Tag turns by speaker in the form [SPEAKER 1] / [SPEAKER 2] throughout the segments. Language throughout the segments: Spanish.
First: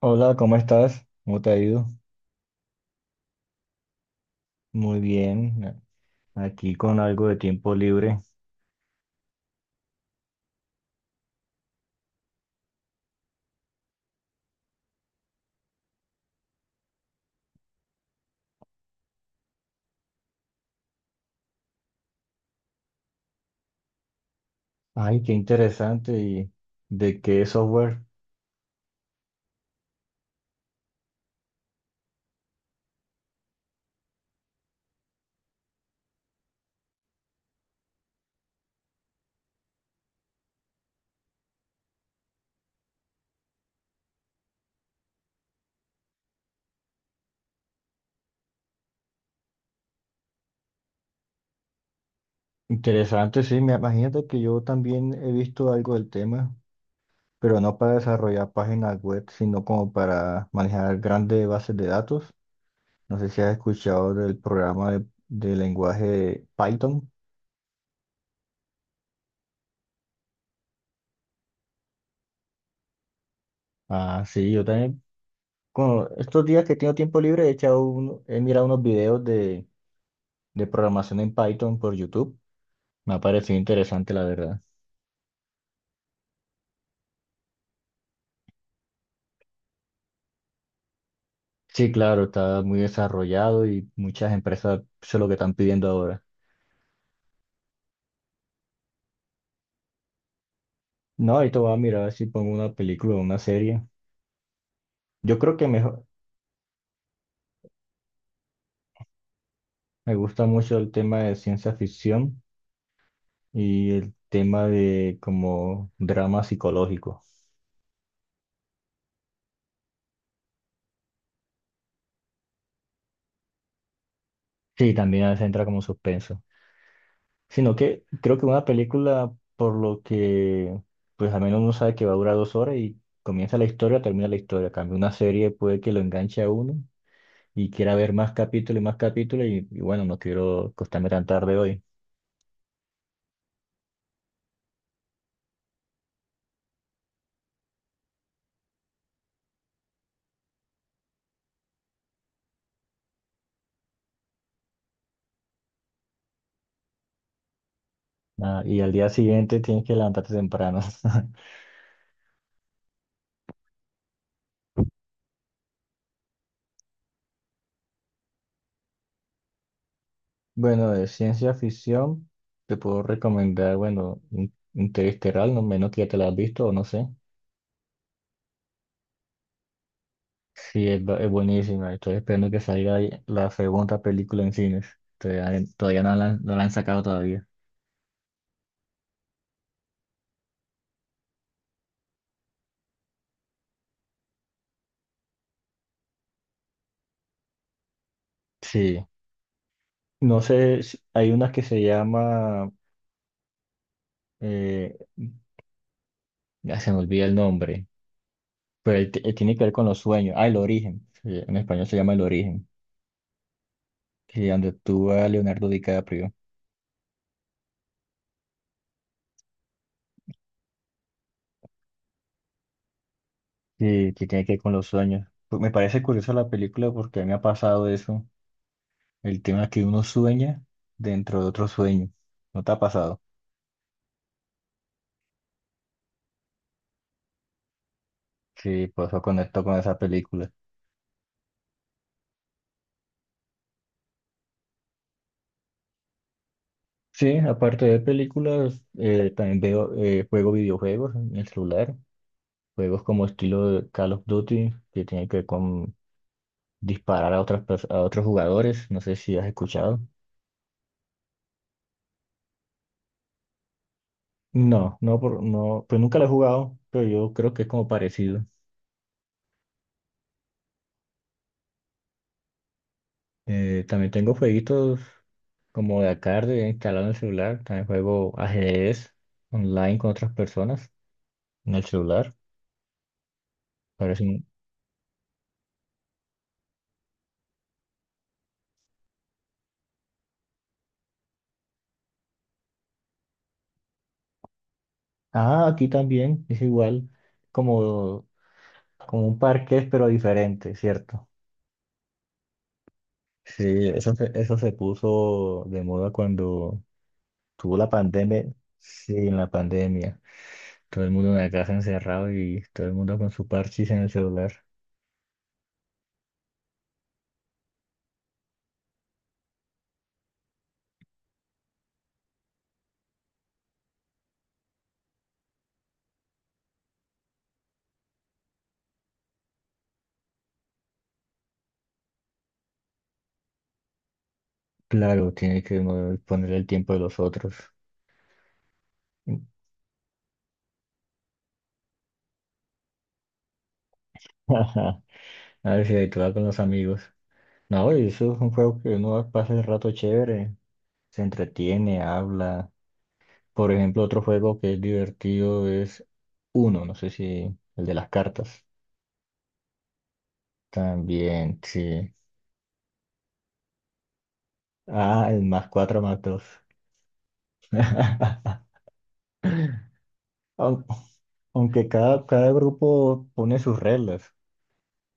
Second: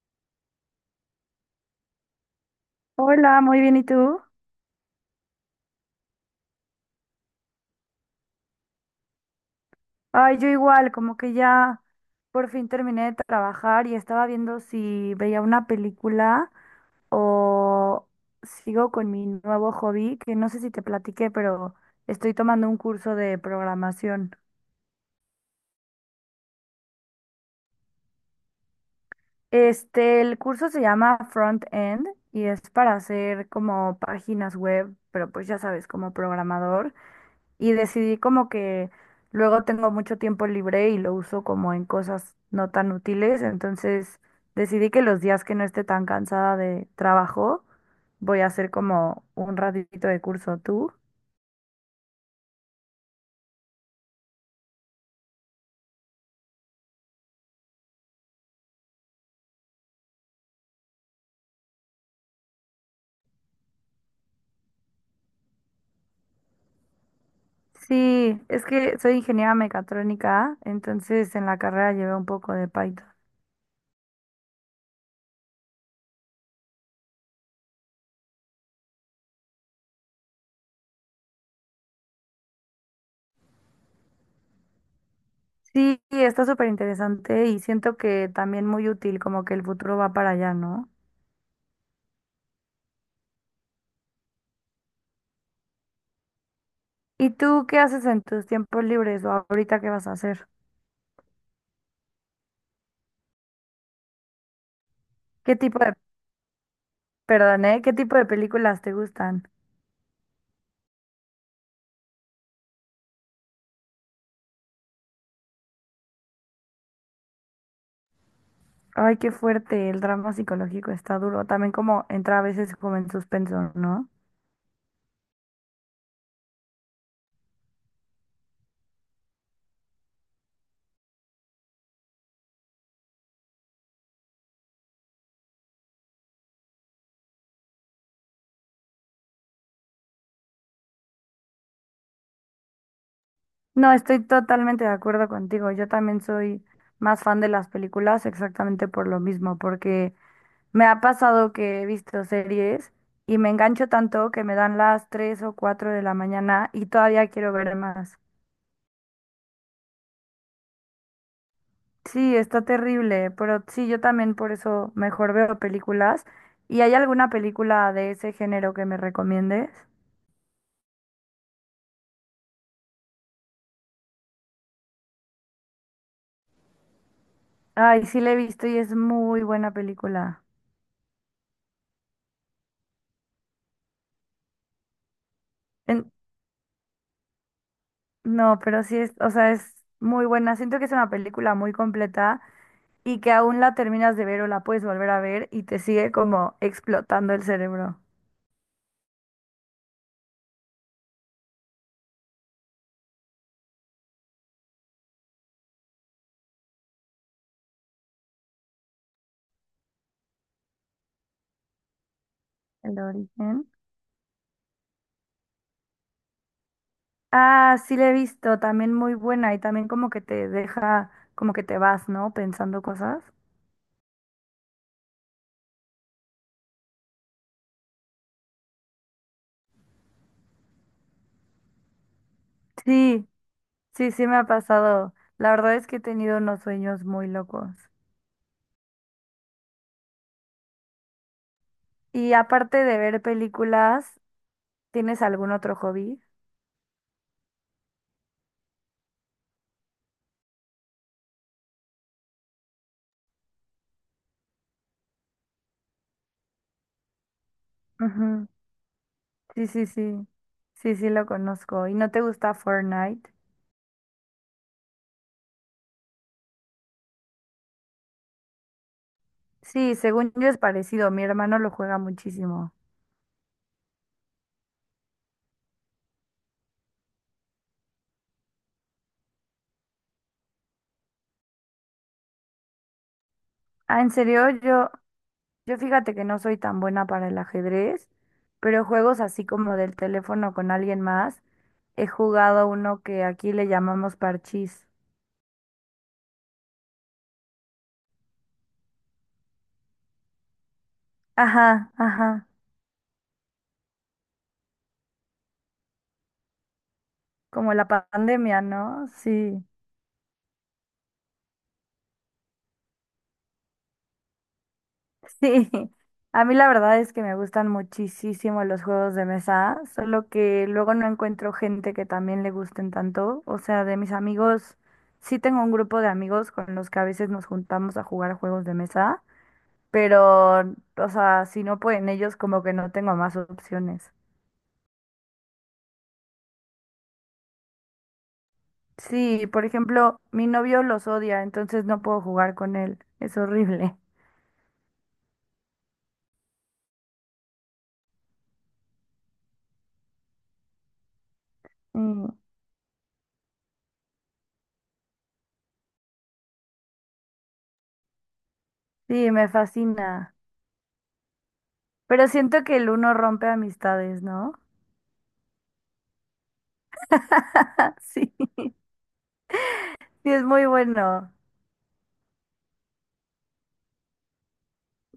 [SPEAKER 1] Hola, ¿cómo estás? ¿Cómo te ha ido?
[SPEAKER 2] Hola, muy bien, ¿y tú?
[SPEAKER 1] Muy bien, aquí con algo de tiempo libre.
[SPEAKER 2] Ay, yo igual, como que ya por fin terminé de trabajar y estaba viendo si veía una película o sigo con mi nuevo hobby, que no sé si te platiqué, pero estoy tomando un curso de programación.
[SPEAKER 1] Ay, qué interesante. ¿Y de qué software?
[SPEAKER 2] El curso se llama Front End y es para hacer como páginas web, pero pues ya sabes, como programador. Y decidí como que luego tengo mucho tiempo libre y lo uso como en cosas no tan útiles. Entonces decidí que los días que no esté tan cansada de trabajo, voy a hacer como un ratito de curso. ¿Tú?
[SPEAKER 1] Interesante, sí. Me imagínate que yo también he visto algo del tema, pero no para desarrollar páginas web, sino como para manejar grandes bases de datos. No sé si has escuchado del programa de lenguaje Python.
[SPEAKER 2] Sí, es que soy ingeniera mecatrónica, entonces en la carrera llevé un poco de Python.
[SPEAKER 1] Ah, sí, yo también. Con estos días que tengo tiempo libre, he mirado unos videos de programación en Python por YouTube. Me ha parecido interesante, la verdad.
[SPEAKER 2] Sí, está súper interesante y siento que también muy útil, como que el futuro va para allá, ¿no?
[SPEAKER 1] Sí, claro, está muy desarrollado y muchas empresas eso es lo que están pidiendo ahora.
[SPEAKER 2] ¿Y tú qué haces en tus tiempos libres o ahorita qué vas a hacer?
[SPEAKER 1] No, ahorita voy a mirar si pongo una película o una serie. Yo creo
[SPEAKER 2] ¿Qué
[SPEAKER 1] que
[SPEAKER 2] tipo de
[SPEAKER 1] mejor,
[SPEAKER 2] Perdón, ¿Qué tipo de películas te gustan?
[SPEAKER 1] me gusta mucho el tema de ciencia ficción y el tema de como drama psicológico.
[SPEAKER 2] Ay, qué fuerte, el drama psicológico está duro. También como entra a veces como en suspenso, ¿no?
[SPEAKER 1] Sí, también a veces entra como suspenso. Sino que creo que una película, por lo que, pues al menos uno sabe que va a durar dos horas y comienza la historia, termina la historia. Cambio una serie puede que lo enganche a uno y quiera ver más capítulos y más capítulos y bueno, no quiero acostarme tan tarde hoy.
[SPEAKER 2] No, estoy totalmente de acuerdo contigo. Yo también soy más fan de las películas exactamente por lo mismo, porque me ha pasado que he visto series y me engancho tanto que me dan las 3 o 4 de la mañana y todavía quiero ver más.
[SPEAKER 1] Ah, y al día siguiente tienes que levantarte temprano.
[SPEAKER 2] Sí, está terrible, pero sí, yo también por eso mejor veo películas. ¿Y hay alguna película de ese género que me recomiendes?
[SPEAKER 1] Bueno, de ciencia ficción te puedo recomendar, bueno, Interestelar, no menos que ya te la has visto o no sé.
[SPEAKER 2] Ay, sí la he visto y es muy buena película.
[SPEAKER 1] Sí, es, es buenísima. Estoy esperando que salga ahí la segunda película en cines. Todavía
[SPEAKER 2] En-
[SPEAKER 1] no la, no la han sacado todavía.
[SPEAKER 2] No, pero sí es, o sea, es muy buena. Siento que es una película muy completa y que aún la terminas de ver o la puedes volver a ver y te sigue como explotando el cerebro.
[SPEAKER 1] Sí. No sé, hay una que se llama, eh, ya se me olvida el nombre. Pero ahí tiene que ver con los sueños. Ah, el origen. Sí, en español se llama El origen.
[SPEAKER 2] El origen.
[SPEAKER 1] Que donde actúa Leonardo DiCaprio.
[SPEAKER 2] Ah, sí la he visto, también muy buena y también como que te deja, como que te vas, ¿no? Pensando cosas.
[SPEAKER 1] Sí, que tiene que ver con los sueños. Pues me parece curiosa la película porque a mí me ha pasado eso. El tema que uno sueña dentro de otro sueño. ¿No te ha pasado?
[SPEAKER 2] Sí. Sí, sí me ha pasado. La verdad es que he tenido unos sueños muy locos.
[SPEAKER 1] Sí, por eso conecto con esa película.
[SPEAKER 2] Y aparte de ver películas, ¿tienes algún otro hobby?
[SPEAKER 1] Sí, aparte de películas, también veo, juego videojuegos en el celular. Juegos como estilo de Call of Duty, que tiene que ver con disparar a otras, a otros
[SPEAKER 2] Ujú.
[SPEAKER 1] jugadores. No sé si has
[SPEAKER 2] Sí, sí,
[SPEAKER 1] escuchado.
[SPEAKER 2] sí. Sí, sí lo conozco. ¿Y no te gusta Fortnite?
[SPEAKER 1] No, no, por, no, pues nunca lo he jugado, pero yo creo que es como parecido.
[SPEAKER 2] Sí, según yo es parecido. Mi hermano lo juega muchísimo.
[SPEAKER 1] También tengo jueguitos como de arcade instalado en el celular. También juego ajedrez online con otras personas en el celular.
[SPEAKER 2] Ah, en
[SPEAKER 1] Parece un-
[SPEAKER 2] serio, yo fíjate que no soy tan buena para el ajedrez, pero juegos así como del teléfono con alguien más, he jugado uno que aquí le llamamos parchís.
[SPEAKER 1] Ah, aquí también es igual, como, como un parqués, pero diferente, ¿cierto?
[SPEAKER 2] Ajá, ajá.
[SPEAKER 1] Sí, eso se puso de moda cuando
[SPEAKER 2] Como
[SPEAKER 1] tuvo
[SPEAKER 2] la
[SPEAKER 1] la pandemia.
[SPEAKER 2] pandemia, ¿no?
[SPEAKER 1] Sí, en la
[SPEAKER 2] Sí,
[SPEAKER 1] pandemia. Todo el mundo en la casa encerrado y todo el mundo con su parchís en el celular.
[SPEAKER 2] sí. A mí la verdad es que me gustan muchísimo los juegos de mesa, solo que luego no encuentro gente que también le gusten tanto. O sea, de mis amigos, sí tengo un grupo de amigos con los que a veces nos juntamos a jugar juegos de mesa, pero, o sea, si no pueden ellos, como que no tengo más opciones.
[SPEAKER 1] Claro, tiene que poner el tiempo de los otros.
[SPEAKER 2] Sí, por ejemplo, mi novio los odia, entonces no puedo jugar con él. Es horrible.
[SPEAKER 1] Ajá, a ver si ahí te va con los amigos. No, y eso es un juego que uno pasa el rato chévere, se entretiene,
[SPEAKER 2] Mm,
[SPEAKER 1] habla. Por ejemplo, otro juego que es divertido es Uno, no sé si el de las cartas.
[SPEAKER 2] sí, me fascina.
[SPEAKER 1] También, sí.
[SPEAKER 2] Pero siento que el uno rompe amistades, ¿no?
[SPEAKER 1] Ah, el más cuatro más dos.
[SPEAKER 2] Sí, sí, es muy
[SPEAKER 1] Aun-
[SPEAKER 2] bueno.
[SPEAKER 1] Aunque cada grupo pone sus reglas.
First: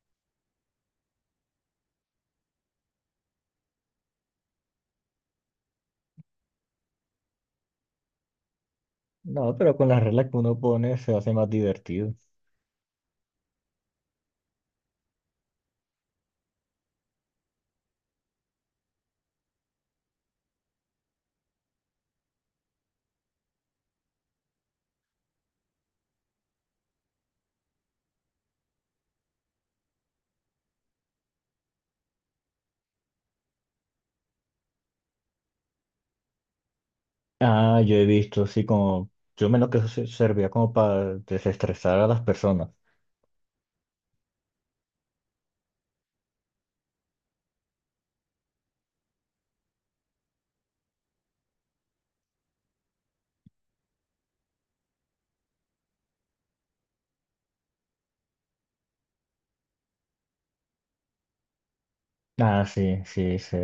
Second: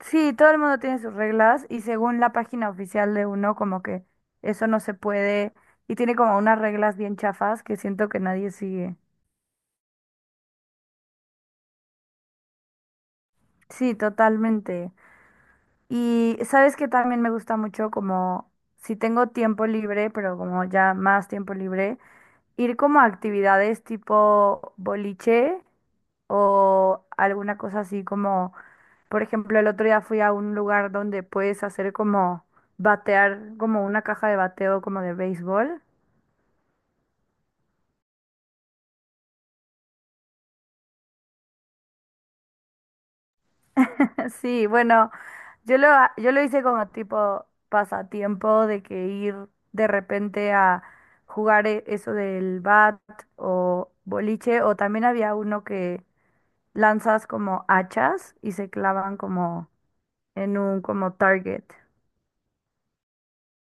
[SPEAKER 2] Sí, todo el mundo tiene sus reglas y según la página oficial de uno, como que eso no se puede y tiene como unas reglas bien chafas que siento que nadie sigue.
[SPEAKER 1] No, pero con las reglas que uno pone se hace más divertido.
[SPEAKER 2] Sí, totalmente. Y sabes que también me gusta mucho como si tengo tiempo libre, pero como ya más tiempo libre, ir como a actividades tipo boliche o alguna cosa así como Por ejemplo, el otro día fui a un lugar donde puedes hacer como batear, como una caja de bateo como de béisbol.
[SPEAKER 1] Ah, yo he visto, sí, como, yo menos lo que servía como para desestresar a las personas.
[SPEAKER 2] Sí, bueno, yo lo hice como tipo pasatiempo de que ir de repente a jugar eso del bat o boliche, o también había uno que lanzas como hachas y se clavan como en un como target.
[SPEAKER 1] Ah, sí, sí, sí.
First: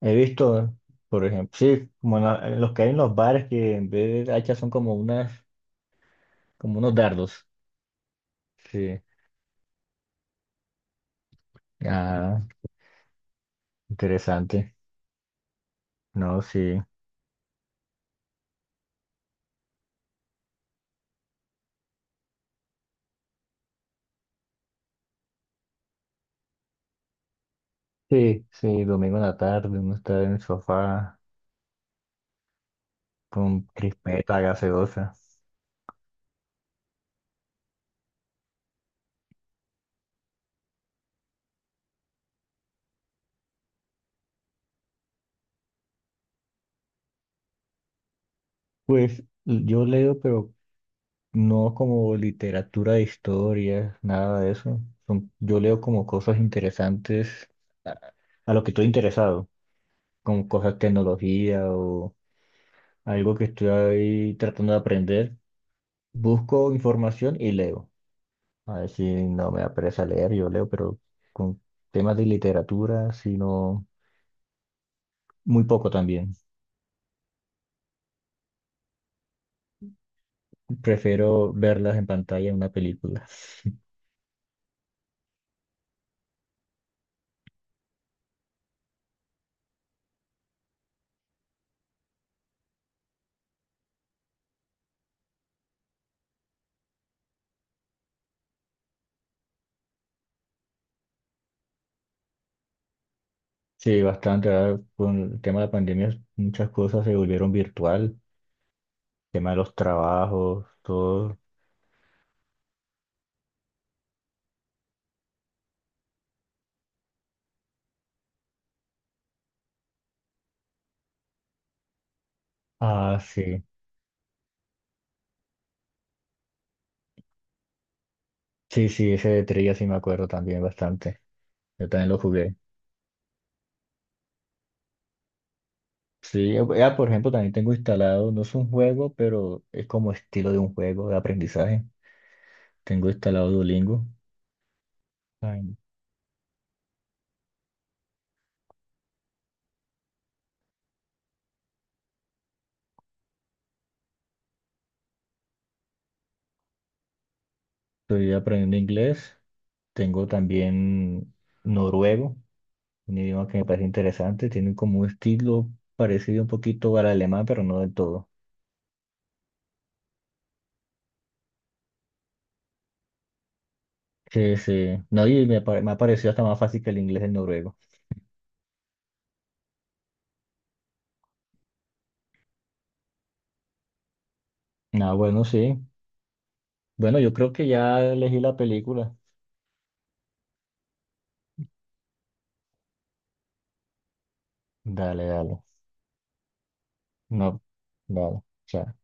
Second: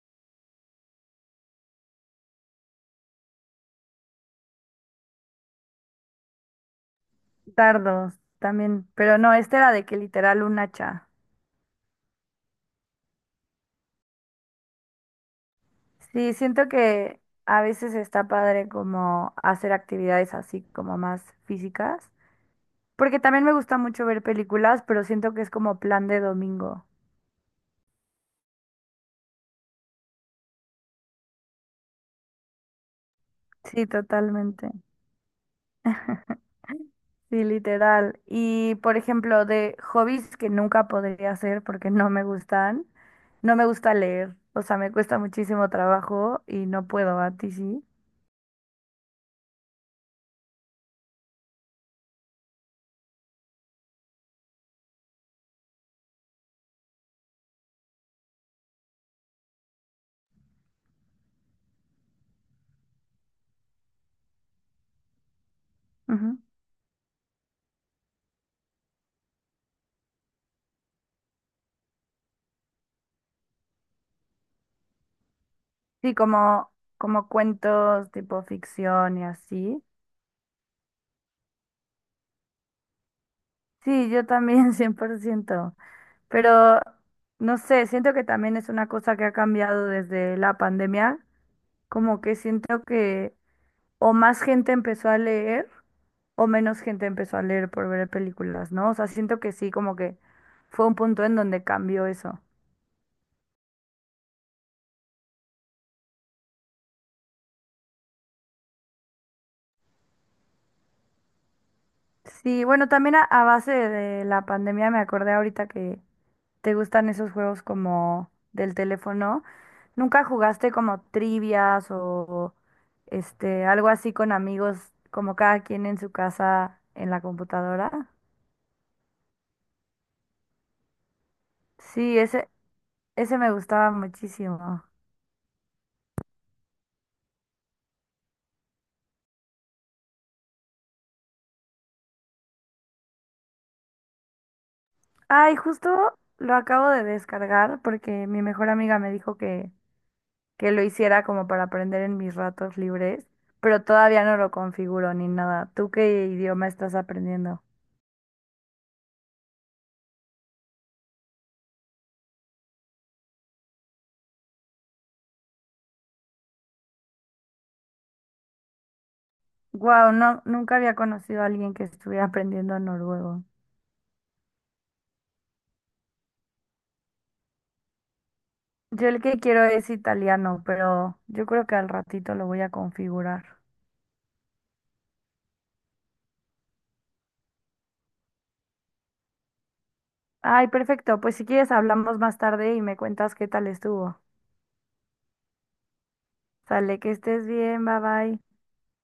[SPEAKER 1] He visto, por ejemplo, sí, como en en los que hay en los bares que en vez de hachas son como unas, como unos dardos.
[SPEAKER 2] Dardos también,
[SPEAKER 1] Sí.
[SPEAKER 2] pero no, este era de que literal un hacha.
[SPEAKER 1] Ah, interesante.
[SPEAKER 2] Sí,
[SPEAKER 1] No,
[SPEAKER 2] siento
[SPEAKER 1] sí.
[SPEAKER 2] que a veces está padre como hacer actividades así como más físicas, porque también me gusta mucho ver películas, pero siento que es como plan de domingo.
[SPEAKER 1] Sí, sí, domingo en la tarde, uno está en el sofá con
[SPEAKER 2] Sí,
[SPEAKER 1] crispeta,
[SPEAKER 2] totalmente.
[SPEAKER 1] gaseosa.
[SPEAKER 2] Sí, literal. Y por ejemplo, de hobbies que nunca podría hacer porque no me gustan, no me gusta leer, o sea, me cuesta muchísimo trabajo y no puedo, a ti sí.
[SPEAKER 1] Yo leo, pero no como literatura de historia, nada de eso. Yo leo como cosas interesantes a, a lo que estoy interesado, como cosas de tecnología o algo que estoy ahí tratando de aprender.
[SPEAKER 2] Ujú.
[SPEAKER 1] Busco información y leo. A ver si no me da pereza leer, yo leo, pero con temas de literatura, sino muy poco
[SPEAKER 2] Sí,
[SPEAKER 1] también.
[SPEAKER 2] como, como cuentos tipo ficción y así.
[SPEAKER 1] Prefiero verlas en pantalla en una película.
[SPEAKER 2] Sí, yo también, 100%. Pero no sé, siento que también es una cosa que ha cambiado desde la pandemia. Como que siento que o más gente empezó a leer o menos gente empezó a leer por ver películas, ¿no? O sea, siento que sí, como que fue un punto en donde cambió eso.
[SPEAKER 1] Sí, bastante. Ahora con el tema de la pandemia, muchas cosas se volvieron virtual tema de los trabajos, todo.
[SPEAKER 2] Sí, bueno, también a base de la pandemia me acordé ahorita que ¿Te gustan esos juegos como del teléfono? ¿Nunca jugaste como trivias o
[SPEAKER 1] Ah, sí.
[SPEAKER 2] algo así con amigos, como cada quien en su casa en la computadora?
[SPEAKER 1] Sí, sí, ese de trilla sí me acuerdo también bastante. Yo también lo
[SPEAKER 2] Sí,
[SPEAKER 1] jugué.
[SPEAKER 2] ese me gustaba muchísimo.
[SPEAKER 1] Sí, por ejemplo, también tengo instalado, no es un juego, pero es como estilo de un juego de aprendizaje. Tengo instalado Duolingo.
[SPEAKER 2] Ay,
[SPEAKER 1] Ay,
[SPEAKER 2] justo lo acabo de descargar porque mi mejor amiga me dijo que lo hiciera como para aprender en mis ratos libres, pero todavía no lo configuro ni nada. ¿Tú qué idioma estás aprendiendo?
[SPEAKER 1] estoy aprendiendo inglés. Tengo también noruego, un idioma que me parece interesante. Tiene como un estilo parecido un poquito al alemán, pero no del todo.
[SPEAKER 2] Wow, no, nunca había conocido a alguien que estuviera aprendiendo noruego.
[SPEAKER 1] Sí, sí. No, y me, me ha parecido hasta más fácil que el inglés el noruego.
[SPEAKER 2] Yo el que quiero es italiano, pero yo creo que al ratito lo voy a configurar.
[SPEAKER 1] Ah, bueno, sí. Bueno, yo creo que ya elegí la película.
[SPEAKER 2] Ay, perfecto. Pues si quieres hablamos más tarde y me cuentas qué tal estuvo.
[SPEAKER 1] Dale, dale.
[SPEAKER 2] Sale, que estés
[SPEAKER 1] No,
[SPEAKER 2] bien, bye bye.
[SPEAKER 1] dale. Chao.